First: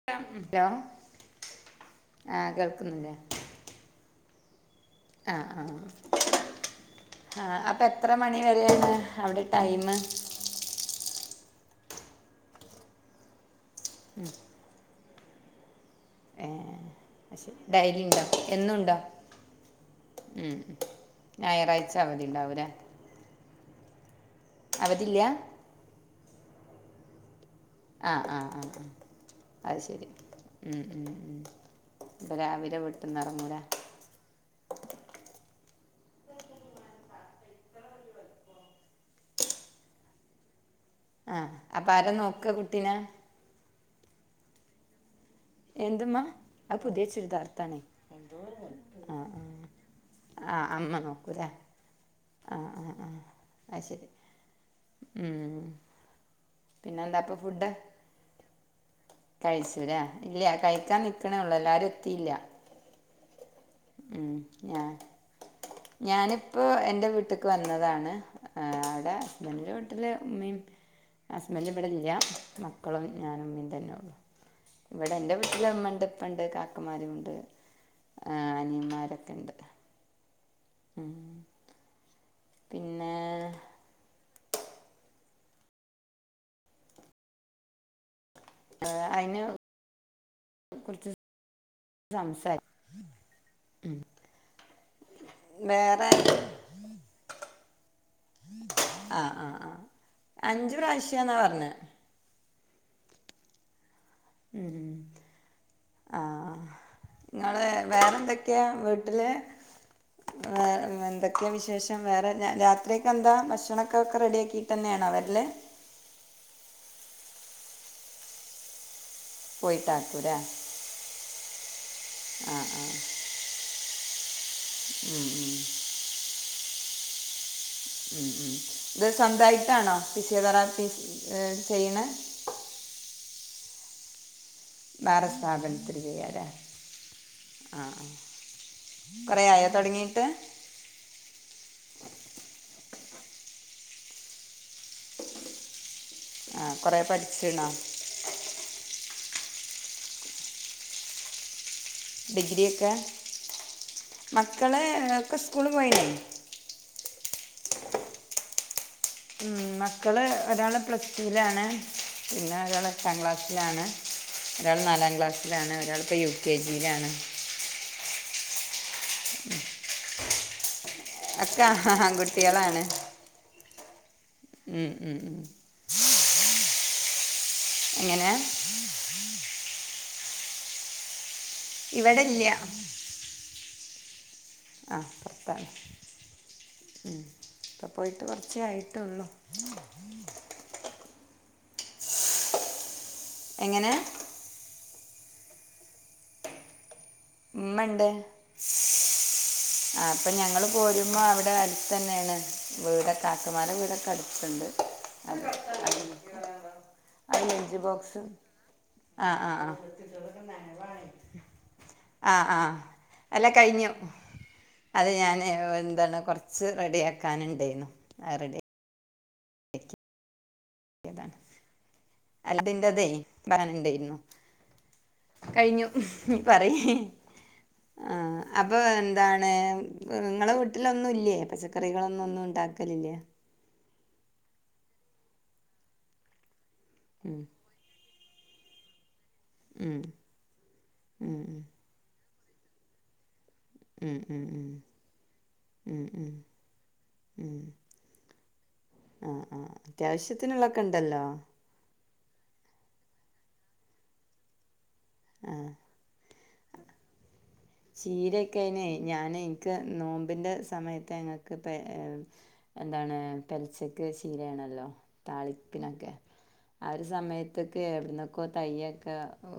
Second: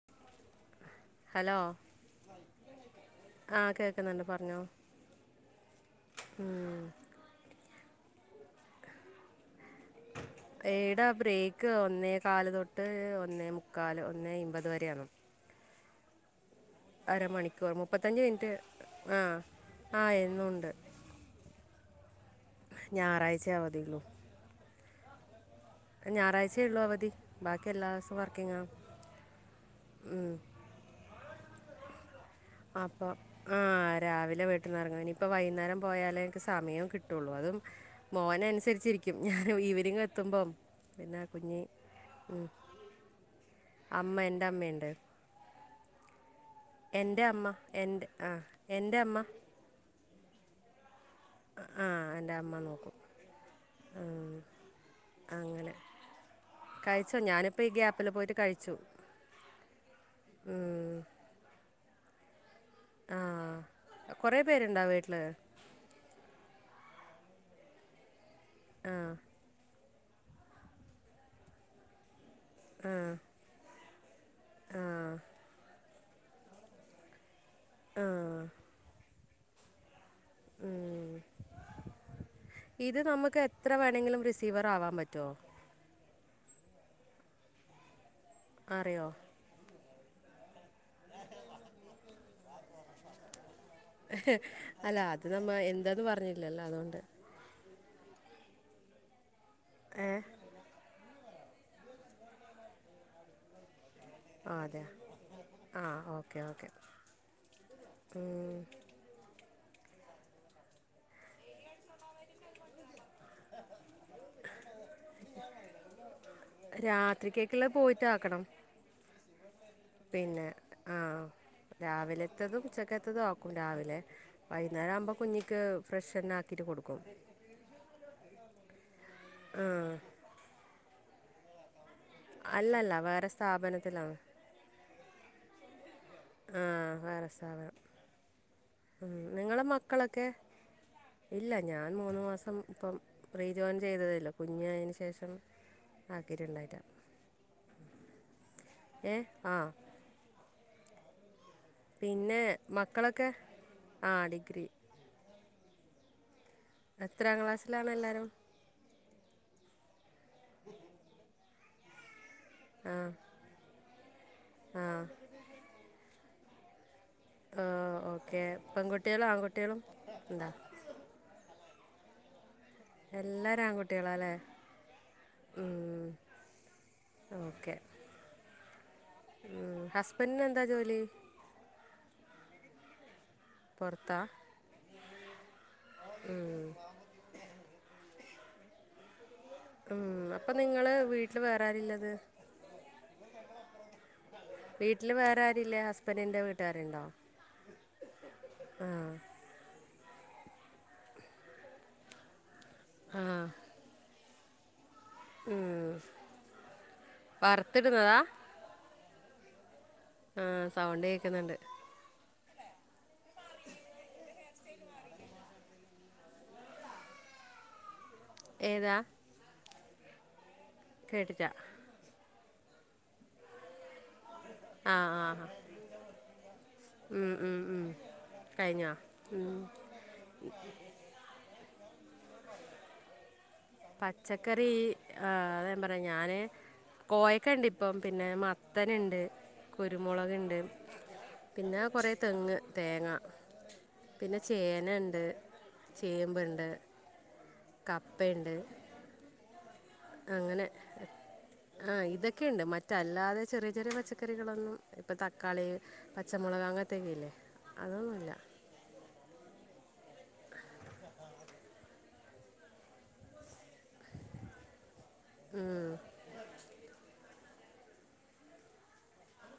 [unintelligible] Hello ആഹ് കേൾക്ക്ന്നുണ്ട് ആഹ് കേക്ക്ന്നുണ്ട് പറഞ്ഞോ ആഹ് ആഹ് ആഹ് അപ്പ എത്ര മണി വരെയാണ് അവിടെ ടൈംമ് ഏതാ ബ്രേക്ക് ഒന്നേ കാല് തൊട്ട് ഒന്നേ മുക്കാല് ഒന്നേ ഇമ്പത് വര ആണ് ഏഹ് അരമണിക്കൂർ മുപ്പത്തഞ്ച് ഡെയിലിണ്ടോ മിനിറ്റ് എന്നുംണ്ടോ ആ ആ ഉം എന്നുണ്ട് ഞായറാഴ്ച അവധി ഉണ്ടാവുല്ലെ ഞായറാഴ്ച അവധിയുള്ളൂ അവധില്ല്യ ഞായറാഴ്ചേ ഉള്ളൂ അവധി ബാക്കി ആ എല്ലാവസും ആ വർക്കിങ്ങാ ആ ആ അത് ശരി ഉം ഉം ഉം ഇപ്പൊ രാവിലെ വീട്ട്ന്നെറങ്ങുല്ലേ ആഹ് രാവിലെ വീട്ടി ട്ടുന്നെറങ്ങു ഇനീപ്പോ വൈയ്ന്നേരം പോയാലെ നിക്ക് സമയം കിട്ടുള്ളൂ അതും മോനെ അനുസരിച്ചിരിക്കും ഞാൻ ഈവനിങ് എത്തുമ്പോം ആഹ് അപ്പ ആരാ നോക്ക കുട്ടിനെ അമ്മ എന്റെ അമ്മയ്ണ്ട് എന്തുമ്മ അത് പുതിയ എന്റെ അമ്മ ചുരിദാർത്താണേ എന്റ ആഹ് എന്റെ അമ്മ ആഹ് അമ്മമ് [unintelligible] ആ എൻ്റെ അമ്മ ആഹ് ആഹ് നോക്കും ആഹ് ആയ് ആ, ശരി ഉം അങ്ങനെ കഴിച്ചോ പിന്നെന്താ അപ്പം ഞാനിപ്പോ ഈ ഗ്യാപ്പില് പോയിട്ട് കഴിച്ചു കഴിച്ചുലെ ഇല്ല്യ ഉം. കഴിക്കാൻ നിക്കണേ ഉള്ളു എല്ലാരും എത്തിയില്ല ആഹ് കൊറേ പേരുണ്ടോ വീട്ടില് ഞാനിപ്പോ എന്റെ വീട്ടിക്ക് വന്നതാണ് ആ അവിടെ ഹസ്ബൻഡിന്റെ ന്റെ ഉമ്മയും ഹസ്ബൻഡ് ഇവിടില്ല്യ മക്കളും ഞാനും ഉമ്മയും തന്നെ ഉള്ളു ഇവിടെ എന്റെ വീട്ടില് ഉമ്മണ്ട് ഇപ്പണ്ട് കാക്കമാര്ണ്ട് ആ ആരൊക്കെ ഉണ്ട് ഉം. ഉം. ഇത് പിന്നെ നമ്ക്കെത്ര വേണെങ്കിലും റിസീവർ ആവാൻ പറ്റോ ഏഹ് അറിയോ അയിന് കുറിച്ചു സംസാരിക്ക അല്ല അത് നമ്മ എന്താന്ന് പറഞ്ഞില്ലല്ലോ അതുകൊണ്ട് ആഹ് ആഹ് ആഹ് ഏ അഞ്ചു പ്രാവശ്യാന്നാ പറഞ്ഞത് ആഹ് അതെയോ ഉം. ആ ഓക്കെ ആഹ് ഓക്കെ നിങ്ങൾ വേറെന്തൊക്കെയാ വീട്ടില് എന്തൊക്കെയാ വിശേഷം വേറെ രാത്രിക്കെ എന്താ ഭക്ഷണൊക്കെ ഒക്കെ റെഡിയാക്കി [unintelligible] രാത്രിക്കേക്കുള്ളത് പോയിറ്റാക്കണം പോയിട്ടാക്കൂലേ പിന്നെ ആഹ് രാവിലെത്തതും ആഹ് ആഹ് ഉച്ചക്കത്തതും ആക്കും രാവിലെ വൈന്നേരം ആവുമ്പോൾ ഉം ഉം കുഞ്ഞിക്ക് ഫ്രഷ് തന്നെ ആക്കിയിട്ട് കൊടുക്കും ഉം ഉം ഇത് ആ സ്വന്തായിട്ടാണോ ഫിസിയോതെറാപ്പി ചെയ്യണേ അല്ലല്ല വേറെ സ്ഥാപനത്തിലാണ് വേറെ സ്ഥാപനത്തിൽ ചെയ്യാ ആഹ് ആ വേറെ സ്ഥാപനം ആഹ് ഉം. കുറേ നിങ്ങളെ ആയോ തുടങ്ങിട്ട് മക്കളൊക്കെ ഇല്ല ഞാൻ മൂന്ന് മാസം ഇപ്പം റീജോയിൻ ചെയ്തതേള്ളൂ കുഞ് ആയതിനു ശേഷം ആഹ് ആക്കീട്ടുണ്ടായില്ല കുറേ പഠിച്ചിണോ ഏഹ് ആഹ് പിന്നെ ഡിഗ്രിയൊക്കെ മക്കളൊക്കെ ആ ഡിഗ്രി മക്കള് ഒക്കെ ഇസ്കൂള് പോയിണ്ടായിരുന്നു എത്രാം ക്ലാസ്സിലാണ് എല്ലാരും ഉം മക്കള് ഒരാള് പ്ലസ് ടുലാണ് പിന്നെ ഒരാൾ ആ എട്ടാം ക്ലാസ്സിലാണ് ഒരാൾ ആ നാലാം ക്ലാസ്സിലാണ് ഒരാളിപ്പോ യു യൂ കെ ജി ലാണ് ആഹ് ഓക്കേ പെൺകുട്ട്യാളും ആൺകുട്ട്യാളും ഇണ്ടോ ഒക്കെ ആൺകുട്ട്യാളാണ് എല്ലാരും ആൺകുട്ടികളാല്ലേ ഉം, ഉം. ഉം ഓക്കെ എങ്ങനെ ഉം ഹസ്ബന്റിനു എന്താ ജോലി ഇവിടെല്ല്യാ പൊറത്താ ആഹ് പൊറത്താണ് ഉം ഇപ്പോ പോയിട്ട് കൊറച്ചേ ആയിട്ടുള്ളൂ ഉം അപ്പൊ നിങ്ങള് വീട്ടില് വേറെ ആരാള്ളത് എങ്ങനെ വീട്ടില് വേറെ ആരുല്ലേ ഹസ്ബന്റിന്റെ വീട്ടുകാരുണ്ടോ ഇമ്മണ്ട് ആ ആഹ് അപ്പൊ ഞങ്ങള് പോരുമ്പോ അവിടെ അടുത്ത് തന്നെയാണ് വീട് ഒക്കെ ആ കാക്കമാരെ വീടൊക്കെ അടുത്തുണ്ട് അത് ലഞ്ച് വറുത്തിടുന്നതാ ബോക്സ് ആഹ് ആഹ് ആഹ് ആഹ് സൗണ്ട് കേൾക്കുന്നുണ്ട് ആഹ് ആഹ് അല്ല കഴിഞ്ഞു അത് ഞാൻ എന്താണ് കുറച്ച് റെഡിയാക്കാൻ ഉണ്ടായിന്നു അത് റെഡി ഏതാ കേട്ടില്ല [unintelligible] ഇണ്ടെയ്ന്നു ആ ആ ആ. കഴിഞ്ഞു പറയ് ഉം ഉം ഉം ആഹ് അപ്പൊ കഴിഞ്ഞോ എന്താണ് ഉം ഇങ്ങളെ വീട്ടിലൊന്നും ഇല്ലേ പച്ചക്ക റികളൊന്നൊന്നും ഉണ്ടാക്കലില്ലോ പച്ചക്കറി ആഹ് അതാ ഞാൻ പറയാ ഞാന് ഉം, കോയക്കണ്ട് ഇ ഇപ്പം പിന്നെ മത്തന്ണ്ട് ഉം, കുരുമുളകുണ്ട് ഉം, പിന്നെ കൊറെ തെങ്ങ് തേങ്ങ ഉം, പിന്നെ ഉം, ഉം, ചേനണ്ട് ഉം, ഉം, ചേമ്പ്ണ്ട് ഉം കപ്പയിണ്ട് ആഹ് ആഹ് അങ്ങനെ ആ ഇതൊക്കെയുണ്ട് മറ്റല്ലാതെ ചെറിയ ചെറിയ പച്ചക്കറികളൊന്നും ഇപ്പൊ ആ തക്കാളി പച്ചമുളക് അങ്ങനത്തെക്കെല്ലേ ചീര ക്കെ അയ്ന് ഞാൻ എനിക്ക് നോമ്പിൻ്റെ സമയത്ത് ഞങ്ങൾക്ക് പെ എന്താണ് പെലച്ചക്ക് ശീലയാണല്ലോ ഉം. താളിപ്പിനൊക്കെ ആ ഒരു സമയത്ത് തൊക്കെ എവിടുന്നക്കോ തയ്യൊക്കെ ഓ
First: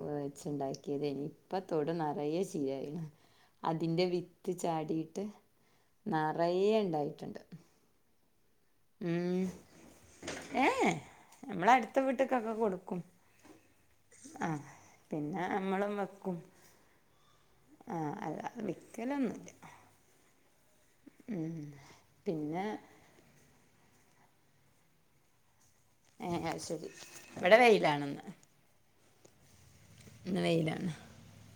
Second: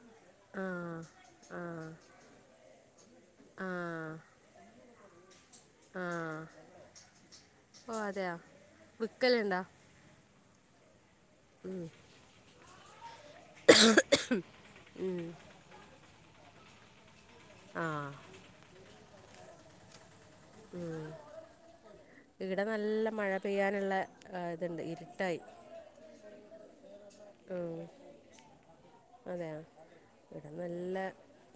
ആ വെച്ച്ണ്ടാക്കിയത് ഇനി ആ ഇപ്പത്തൊടു നറയേ ചീരായിണ് ആ അതിന്റെ വിത്ത് ചാടിയിട്ട് ആ നറയെ ഉണ്ടായിട്ടുണ്ട് ഓ അതെയ ഉ ഏ നമ്മള അടുത്ത വീട്ടക്കൊക്കെ കൊടുക്കും ആഹ് പിന്നെ നമ്മളും വെക്കും ആ ആഹ് അല്ലതെ വിൽക്കലൊന്നുല്ല ഉ ഇവടെ പിന്നെ നല്ല മഴ പെയ്യാനുള്ള ഇതുണ്ട് ഇരുട്ടായി എ ഏ അയ്ശരി ഇവിടെ വെയിലാണന്ന് അതെയ ഇവിടെ വെയിലാണ് നല്ല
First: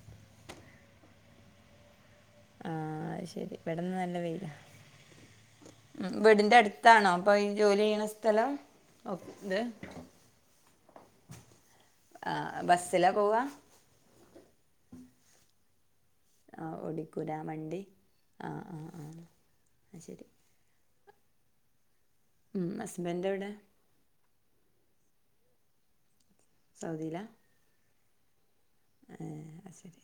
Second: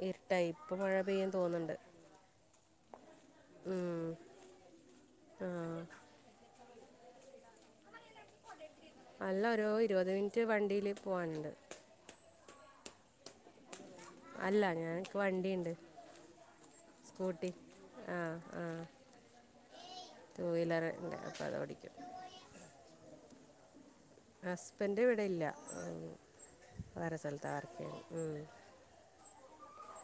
ഇരട്ടായി ഇപ്പ മഴ പെയ്യും തോന്ന്ണ്ട് ആഹ് ശരി ഇവിടന്ന് ഉം. നല്ല വെയില ആ ഉ വീടിന്റെ അടു താണോ അപ്പൊ ഈ ജോലി ചെയ്യണ സ് അല്ല ഒരു ഇരുപത് മിനിറ്റ് വണ്ടിയില് പോവാനുണ്ട് ആഹ് ബസ്സിലാ പോവാ അല്ല ഞാൻക്ക് വണ്ടിണ്ട് ആഹ് ഓടിക്കുലാവണ്ടി ആ ആഹ് ആഹ് ആഹ് ആ ശരി ടു വീലറിട് അപ്പ അത് ഓടിക്കും മം ഹസ്ബൻഡ് എവിടെ ഹസ്ബൻ് ഇവിടെ ഇല്ല വേറെ സൗദിയിലാ സ്ഥലത്ത വർക്കിയുനത് ഉ ഏഹ് അയ് ശരി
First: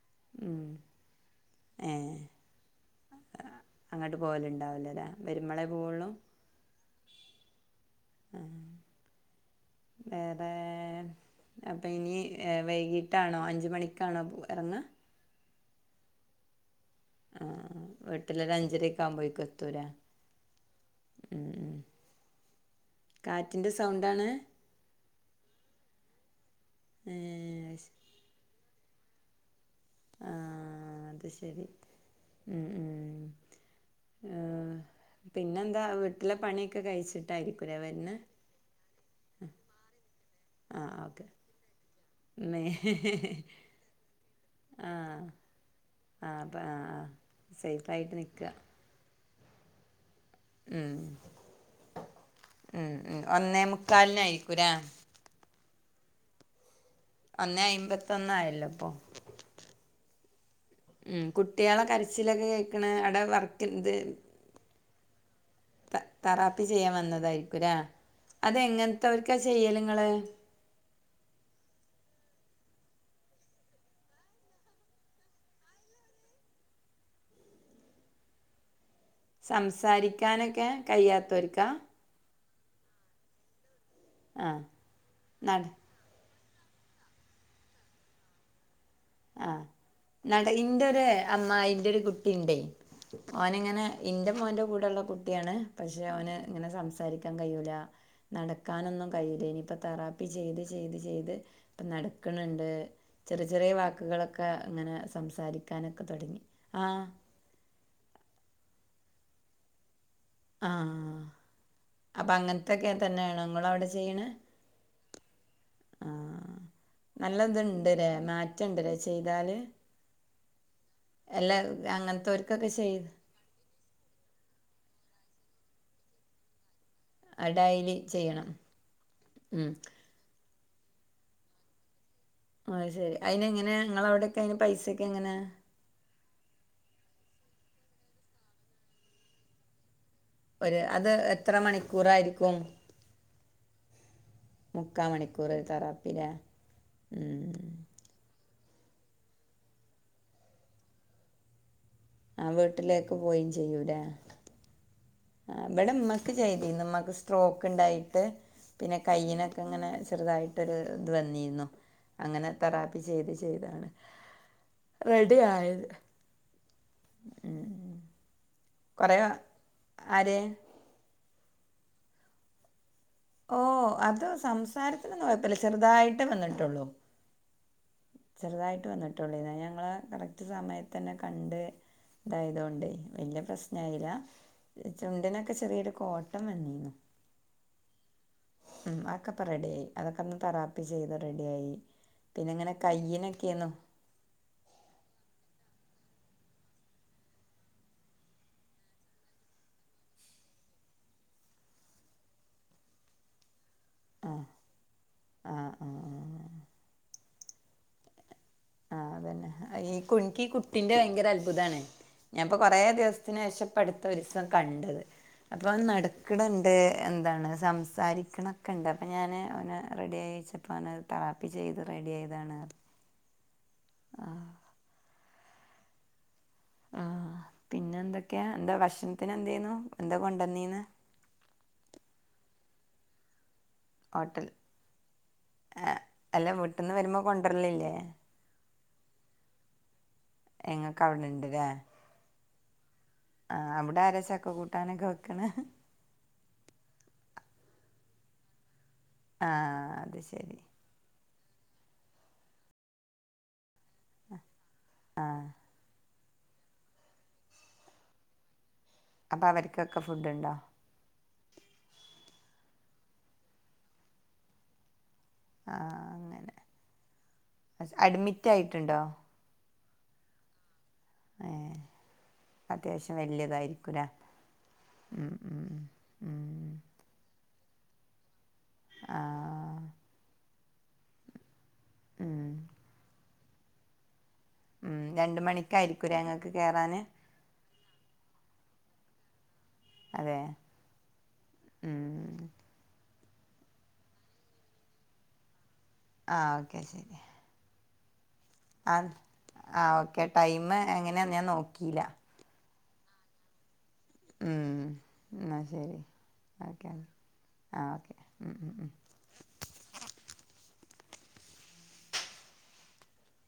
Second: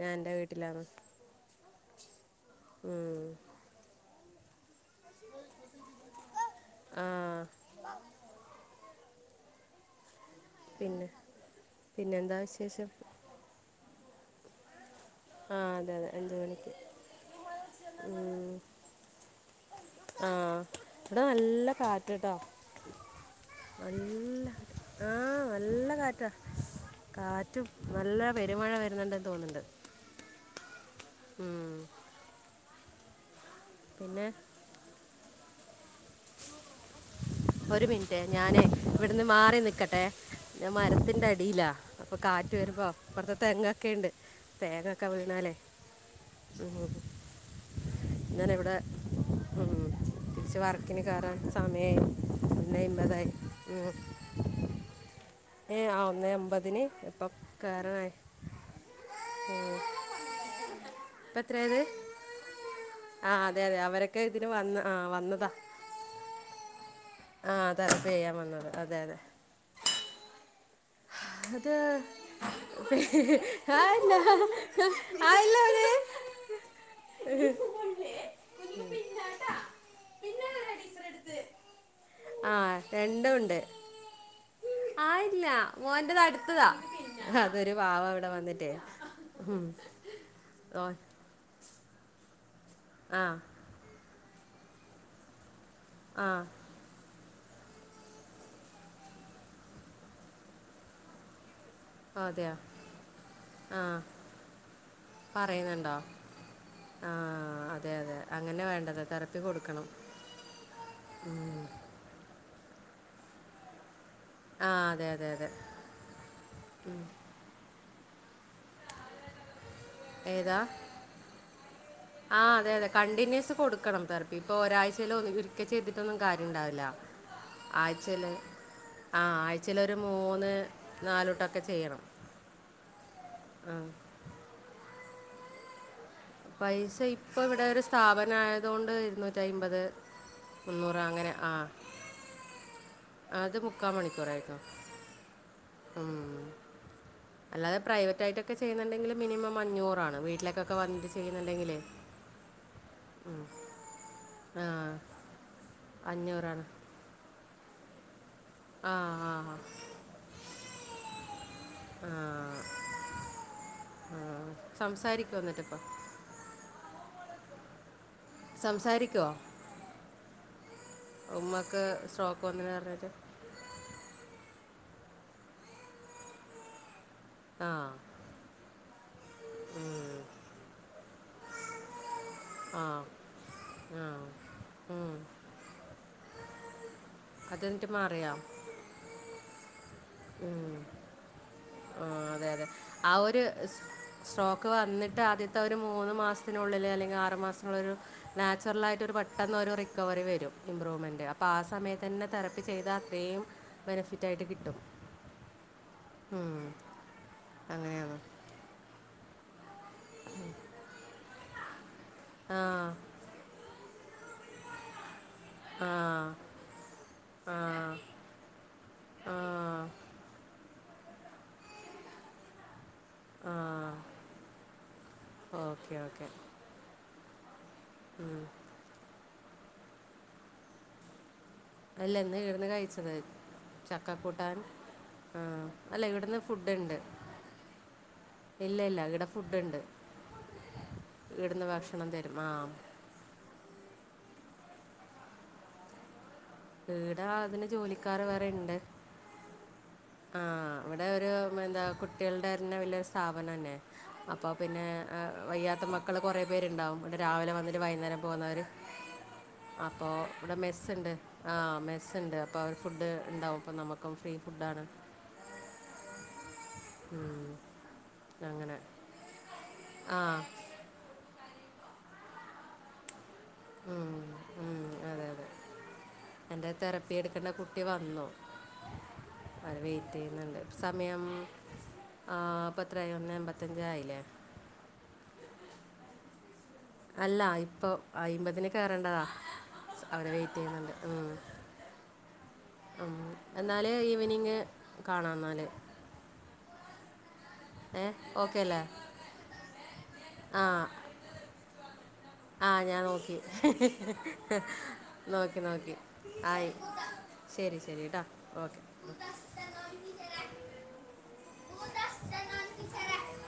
ഞാൻ എന്റെ ഉം വീട്ടിലാണ് ഉം അങ്ങട്ട് പോവലുണ്ടാവലില്ലേ വരുമ്പളേ പോവുള്ളൂ ആ വേറെ പിന്നെ അപ്പൊ ഇനി പിന്നെന്താ വിശേഷം വൈകിട്ടാണോ അഞ്ച് മണി കാണോ പോവ എറങ്ങ ആഹ് അതെ അതെ അഞ്ച് മണിക്ക് ആഹ് വീട്ടിലൊരു അഞ്ചരക്കെ ആവുമ്പോഴേകൊത്തൂലേ ആഹ് ഇവിടെ നല്ല കാറ്റ്ട്ടോ കാറ്റിൻ്റെ സൗണ്ടാണ് നല്ല ആഹ് നല്ല കാറ്റ കാറ്റും ഏഹ് നല്ല പെരുമഴ വരുന്നുണ്ടന്ന് തോന്നുണ്ട് ആഹ് അത് ശരി ഉം ഉം ഉം പിന്നെ അഹ് പിന്നെന്താ വീട്ടിലെ പണിയൊക്കെ കഴിച്ചിട്ടായിരിക്കൂല്ലേ ഒരു വര്ന്ന് മിനിറ്റ് ഞാനേ ഇവിടുന്ന് മാറി നിക്കട്ടെ ഞാൻ ആഹ് ഓക്കെ മരത്തിന്റെ അടിയിലാ അപ്പൊ കാറ്റ് മേ വരുമ്പോ ഇപ്പറത്ത് തെങ്ങൊക്കെയണ്ട് തേങ്ങൊക്കെ ആഹ് വീണാലേ ആഹ് അപ്പ ഉം. ആഹ് സെയ്ഫായിട്ട് നി ഞാനിവിടെ ഉം തിരിച്ച് ഉം വർക്കിന് കേറാൻ സമയായി ഒന്നേമ്പതായി ഉം ആഹ്. ഏഹ് ആഹ് ഒന്നെ അമ്പതിന് ഇപ്പം ഒന്നേ കയറാനായി അയ്മ്പത്തൊന്നായല്ലപ്പൊ. ഉം കുട്ട്യാളെ കരച്ചിലൊക്കെ കേ ആഹ് അതെ അതെ അവരൊക്കെ ഇതിന് വന്ന് ആഹ് വന്നതാ. ത തറാപ്പി ചെയ്യാം ആ വന്നതായ്രിക്കൂലേ അതെ പേ ചെയ്യാൻ വന്നത് അതെ അതെ അതെങ്ങൻത്തോര്ക്കാ ചെയ്യല്ങ്ങള്? അത് ആയില്ലാ ആയില്ലാ [unintelligible] ഉ സംസാരിക്കാനൊക്കെ കയ്യാതൊര്ക്കാ? ആഹ് രണ്ടും ഉണ്ട് ആ ആയില്ലാ നട മോന്റെത് അടുത്തതാ അതൊരു പാവം ഇവടെ വന്ന്ട്ടേയ് ആഹ് ഇന്റെര് അമ്മായിന്റെ ഒരു കുട്ടിണ്ടേയ് ആ ഓന്ങ്ങനെ ഇന്റെ മോന്റെ കൂടെള്ള കുട്ടിയാണ് പക്ഷെ ആ അവന് ഇങ്ങനെ സംസാ സംസാരിക്കാൻ കയ്യൂലാ ന്നടക്കാനൊന്നും കയ്യൂല ഇനിയിപ്പ തറാപ്പി ചെയ്ത് ചെയ്ത് ചെയ്ത് ന്നടക്ക്ണ് അതെയോ ണ്ട് ചെറിയ ചെറിയേ ആ വാ വാക്കുകളൊക്കെ ഇങ്ങനെ സംസാരിക്കാനൊക്കെ തൊടങ്ങി ആഹ്. ആഹ് അതെ അതെ അങ്ങനെ വേണ്ടത് തെറപ്പി കൊടുക്കണം. ആഹ് അപ്പൊ അങ്ങൻത്തൊക്കെ തന്നേണോ ങ്ങളവടെ ചെയ്യ്ണ്? ആഹ് അതെ അതെ അതെ. ന്നല്ലത്ണ്ട്ലെ മാറ്റണ്ട്ലെ ചെയ്താല്. ഏതാ അല്ല ആഹ് അതെ അങ്ങനത്തോർക്കൊക്കെ അതെ ചെയ്ത് കണ്ടിന്യൂസ് കൊടു ക്കണം തറപ്പി ഇപ്പൊ ഒരാഴ്ചയിലോ ഒരിക്ക ചെയ്തിട്ടൊന്നും കാര്യം ഉണ്ടാവില്ല. ഡെയിലി ആഴ്ചെല് ചെയ്യണം. ആഹ് ഉം. ആഴ്ചെലൊരു മൂന്ന് ന്നാലൂട്ടൊക്കെ ചെയ്യണം. അഅ്‌ ശരി അയ്നങ്ങനെ ആ ങ്ങളവടെക്കെ അയ്ന് പൈസൊക്കെ എങ്ങനേ? പൈസ ഇപ്പൊ ഇവടെ ഒരു സ്ഥാപനായതൊണ്ട് ഇര്ന്നൂറ്റയ്മ്പത്. ഒര് അത് എത്ര മണിക്കൂറായിരിക്കും? അത് മുക്കാൽ മണിക്കൂറായിരിക്കും മുക്കാമണിക്കൂറ് തറാപ്പിലെ ഉം. ഉം. അല്ലാതെ പ്രൈവറ്റ് ആയിട്ടൊക്കെ ചെയ്യുന്നുണ്ടെങ്കില് മിനിമം അഞ്ഞൂറാണ് വീട്ടിലേക്കൊക്കെ വന്നിട്ട് ചെയ്യുന്നുണ്ടെങ്കിലെ ആഹ് വീട്ട്ലേക്ക് പോയും ചെയ്യൂലെ. ആഹ്. ആഹ് ബടെ മ്മക്ക് ചെയ്തീന്നു മ്മാക്ക് സ്ട്രോക്ക്ണ്ടായിട്ട് ആ പിന്നെ ആ കൈയ്യിനൊക്കെ ങ്ങനെ ചെറുതായിട്ടൊരു ത് വന്നീന്നു. ആ അങ്ങനെ ആ തെറാപ്പി ചെയ്ത് ചെയ്താണ് റെഡി സംസാരിക്കുമോ എന്നിട്ട് ഇപ്പം ആയത്. ഏഹ്. സംസാരിക്കോ ആരെ ഉമ്മക്ക് സ്ട്രോക്ക് വന്ന്ണ്ർഞ്ട്ട്? ഓഹ് അത് സംസാരത്തിനോന്നും കൊയ്പ്പല്ല ചെറുതായിട്ട് വന്ന്ട്ടോള്ളൂ. ആഹ്. ചെറുതായിട്ട് വന്ന്ട്ടോള്ളൂ ഞങ്ങള് കറക്റ്റ് സമയത്തന്നെ കണ്ട് ആ ഇതായതൊണ്ടേയ് വല്ല്യ ആ പ്രശ്നായിലാ ഉം. ചുണ്ടിനൊക്കെ ചെറീയൊരു കോട്ടം വന്നീന്നു. അത് ന്ന്ട്ട് മാറിയൊ? ഉം അഒക്കപ്പൊ റെഡി ആയി അതൊക്കെന്ന് തെറാപ്പി ചെയ്ത് റെഡിയായി. ആഹ് അതെ പിന്നെ അതെ ഇങ്ങനെ ആ ഒരു കയ്യിനൊക്കെന്നു സ് സ്ട്രോക്ക് വന്നിട്ട് ആദ്യത്തെ ഒരു മൂന്നു മാസത്തിനുള്ളില് അല്ലെങ്കിൽ ആറു മാസനുള്ള ഒരു നാച്ചുറൽ ആയിട്ട് ഒരു പെട്ടെന്ന് ഒരു റിക്കവറി വരും ഇമ്പ്രൂവ്മെന്റ് അപ്പൊ ആ സമയത്ത് തന്നെ തെറപ്പി ചെയ്ത അത്രയും ബെനഫിറ്റ് ആയിട്ട് കിട്ടും ആഹ് ആഹ് ഉം അങ്ങനെയാണ് ആഹ് അതന്നെ ഈ കുനിക്കി ഈ കുട്ടിന്റെ ഭയങ്കര അത്ഭുതാണ് ഞാൻ ഇപ്പൊ ആ കൊറേ ദിവസ നേഷം ഇപ്പെടുത്ത ഒരുസം കണ്ടത് അപ്പോൾ അവ ആ നടക്കണണ്ട് എന്താണ് ആഹ് സംസാരിക്കണൊക്കെണ്ട് അപ്പ ഞാൻ അവന് ആഹ് റെഡി ആയിച്ചപ്പൊ അപ്പോനത് തറാപ്പിചെയ്ത് റെഡി ആയതാണ് പറഞ്ഞ് ആഹ് ഓക്കെ ഓക്കെ ആഹ് പിന്നെ എന്തൊക്കെ ഉം എന്താ ഭക്ഷണത്തിന് എന്തയ്നു എന്താ കൊണ്ടന്നീന് അല്ല ഇന്ന് ഇവട്ന് കഴിച്ചത് ചക്ക ഹോട്ടൽ കൂട്ടാൻ ആ അല്ല ഇവിടുന്ന് വീട്ടിൽന്ന് ഫുഡ്ണ്ട് വരുമ്പോ കൊണ്ടുവരലില്ലേ ഇല്ല ഇല്ല ഈടെ ഫുഡ്ണ്ട് ഏഹ് ഇങ്ങക്ക് അവിടെണ്ട്ല്ലേ ക്ഷണം തരും ആഹ് ആഹ് അവിടെ ആരാ ചക്ക കൂട്ടാനൊക്കെ വെക്കണ് ഈട അതിന് ജോലിക്കാർ വേറെ ഇണ്ട് ആഹ് ശരി ആഹ് ഇവിടെ ഒരു എന്താ കുട്ടികളുണ്ടായിരുന്ന വലിയൊരു സ്ഥാപനം തന്നെ അപ്പ അപ്പോ പിന്നെ ആഹ് വയ്യാത്ത മക്കൾ കുറേ പേരുണ്ടാവും ഇവിടെ രാവിലെ വന്നിട്ട് വൈകുന്നേരം പോകുന്നവര് അപ്പൊ അവർക്കൊക്കെ അപ്പൊ ഫുഡ് ഉണ്ടോ ഇവിടെ മെസ് ഉണ്ട് ആ മെസ്സ് ഉണ്ട് അപ്പോൾ അവര് ഫുഡ് ഉണ്ടാവും അപ്പം നമുക്കും ഫ്രീ ഫുഡ് ആണ് ആഹ് അങ്ങനെ ഉം. അഡ്മിറ്റ് ആയിട്ടുണ്ടോ ആഹ് ഏഹ് അത്യാവശ്യം വലിയതായിരിക്കുലെ ഉം, ഉം, അതെ ഉം അതെ ഉം ഉം എൻ്റെ തെറപ്പി എടുക്കേണ്ട കുട്ടി വന്നു അവർ ആഹ് വെയിറ്റ് ചെയ്യുന്നുണ്ട് സമയം ഉം ആഹ് ഇപ്പോ എത്ര ആയി ഒന്ന് എൺമ്പത്തഞ്ച് ആയില്ലേ ഉം രണ്ട് മണിക്കായിരിക്കുംലെ ഇങ്ങക്ക് കെറാൻ അല്ല ഇപ്പൊ അയിമ്പതിന് കയറേണ്ടതാ അവിര് അതെ വെയിറ്റ് ചെയ്യുന്നുണ്ട് ഉം ഉം ഉം എന്നാല് ഈവെനിംഗ് കാണാം ന്നാല് ആഹ് ഓക്കെ ശരി ഏഹ് ഓക്കെ അല്ലേ ആഹ് ആ ഓക്കെ ടൈം എങ്ങനെയാ ഞാൻ നോക്കിയില്ല ആഹ് ഞാൻ നോക്കി ഉം എന്നാ നോക്കി നോക്കി ശരി ആയി ഓക്കെ ശരി ആ ശരി ഓക്കെ കേട്ടോ ഉം ഉം ഉം ഓക്കെ ഉദാഹരണം